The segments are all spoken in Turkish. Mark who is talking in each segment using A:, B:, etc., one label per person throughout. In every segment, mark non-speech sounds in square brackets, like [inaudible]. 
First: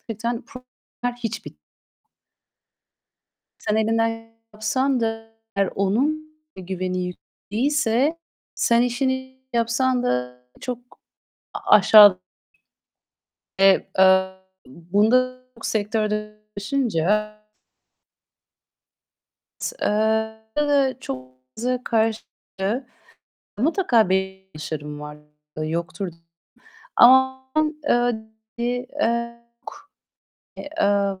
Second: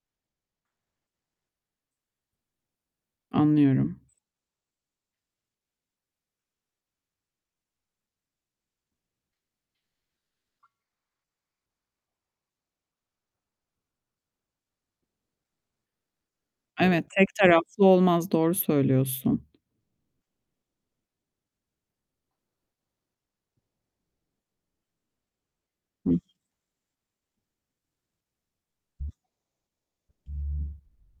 A: Hakikaten problemler Hiç bit Sen
B: Anlıyorum.
A: elinden yapsan da eğer onun güveni yük değilse sen işini iyi yapsan da çok a aşağı e, aaa, bunda çok sektörde
B: Evet, tek
A: [unintelligible]
B: taraflı olmaz. Doğru söylüyorsun.
A: Eee, [unintelligible] çok [unintelligible] karşılığı mutlaka bir [unintelligible] var yoktur
B: Hıh.
A: [unintelligible] Ama, eee, bir,
B: e
A: eee, eee, aaa,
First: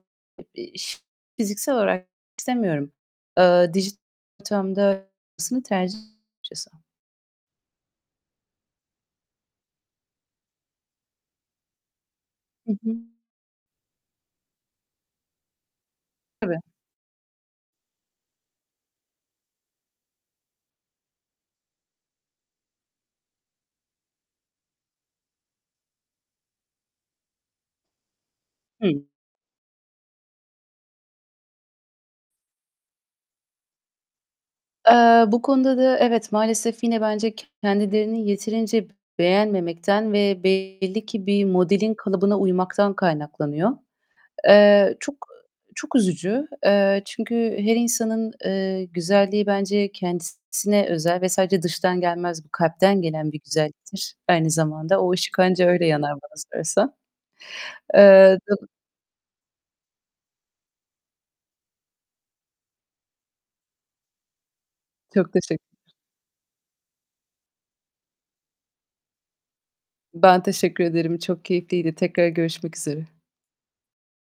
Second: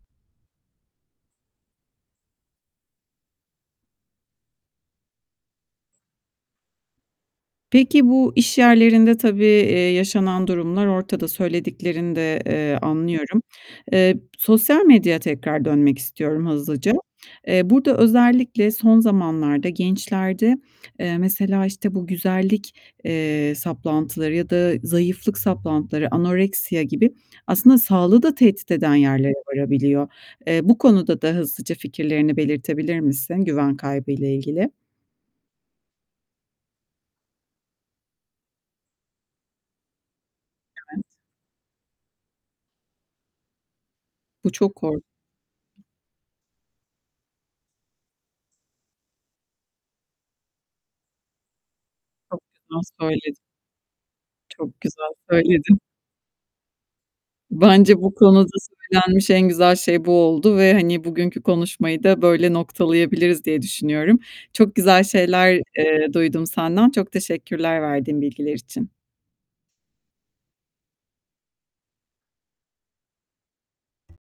A: bir iş fiziksel olarak istemiyorum. Eee, dijital ortamda olmasını tercih [unintelligible] açıkçası.
B: Peki, bu iş yerlerinde tabii, eee, yaşanan durumlar ortada. Söylediklerini de,
A: Hı
B: eee,
A: hı.
B: anlıyorum. Eee, sosyal medyaya tekrar dönmek istiyorum
A: Tabii.
B: hızlıca. Eee, burada özellikle son zamanlarda gençlerde, eee, mesela, işte, bu güzellik, eee, saplantıları ya da zayıflık saplantıları, anoreksiya gibi aslında sağlığı da tehdit eden
A: Hı.
B: yerlere varabiliyor. Eee, bu konuda da hızlıca fikirlerini belirtebilir misin güven kaybıyla ilgili?
A: Eee, bu konuda da evet, maalesef yine bence kendilerini yeterince beğenmemekten ve belli
B: Evet.
A: ki bir modelin kalıbına uymaktan kaynaklanıyor.
B: Bu çok
A: Eee,
B: kor
A: çok eee, çok üzücü. Eee, çünkü her insanın, eee, güzelliği bence kendisine özel ve sadece dıştan
B: Çok
A: gelmez, bu
B: güzel
A: kalpten gelen
B: söyledin.
A: bir güzelliktir aynı
B: Çok
A: zamanda.
B: güzel
A: O ışık ancak
B: söyledin.
A: öyle yanar bana sorarsan.
B: Bence bu
A: Eee,
B: konuda
A: do
B: söylenmiş en güzel şey bu oldu ve, hani, bugünkü konuşmayı da böyle noktalayabiliriz diye düşünüyorum. Çok güzel
A: Çok
B: şeyler,
A: teşekkür
B: eee duydum senden. Çok teşekkürler verdiğin bilgiler için.
A: Ben teşekkür ederim. Çok keyifliydi. Tekrar görüşmek üzere.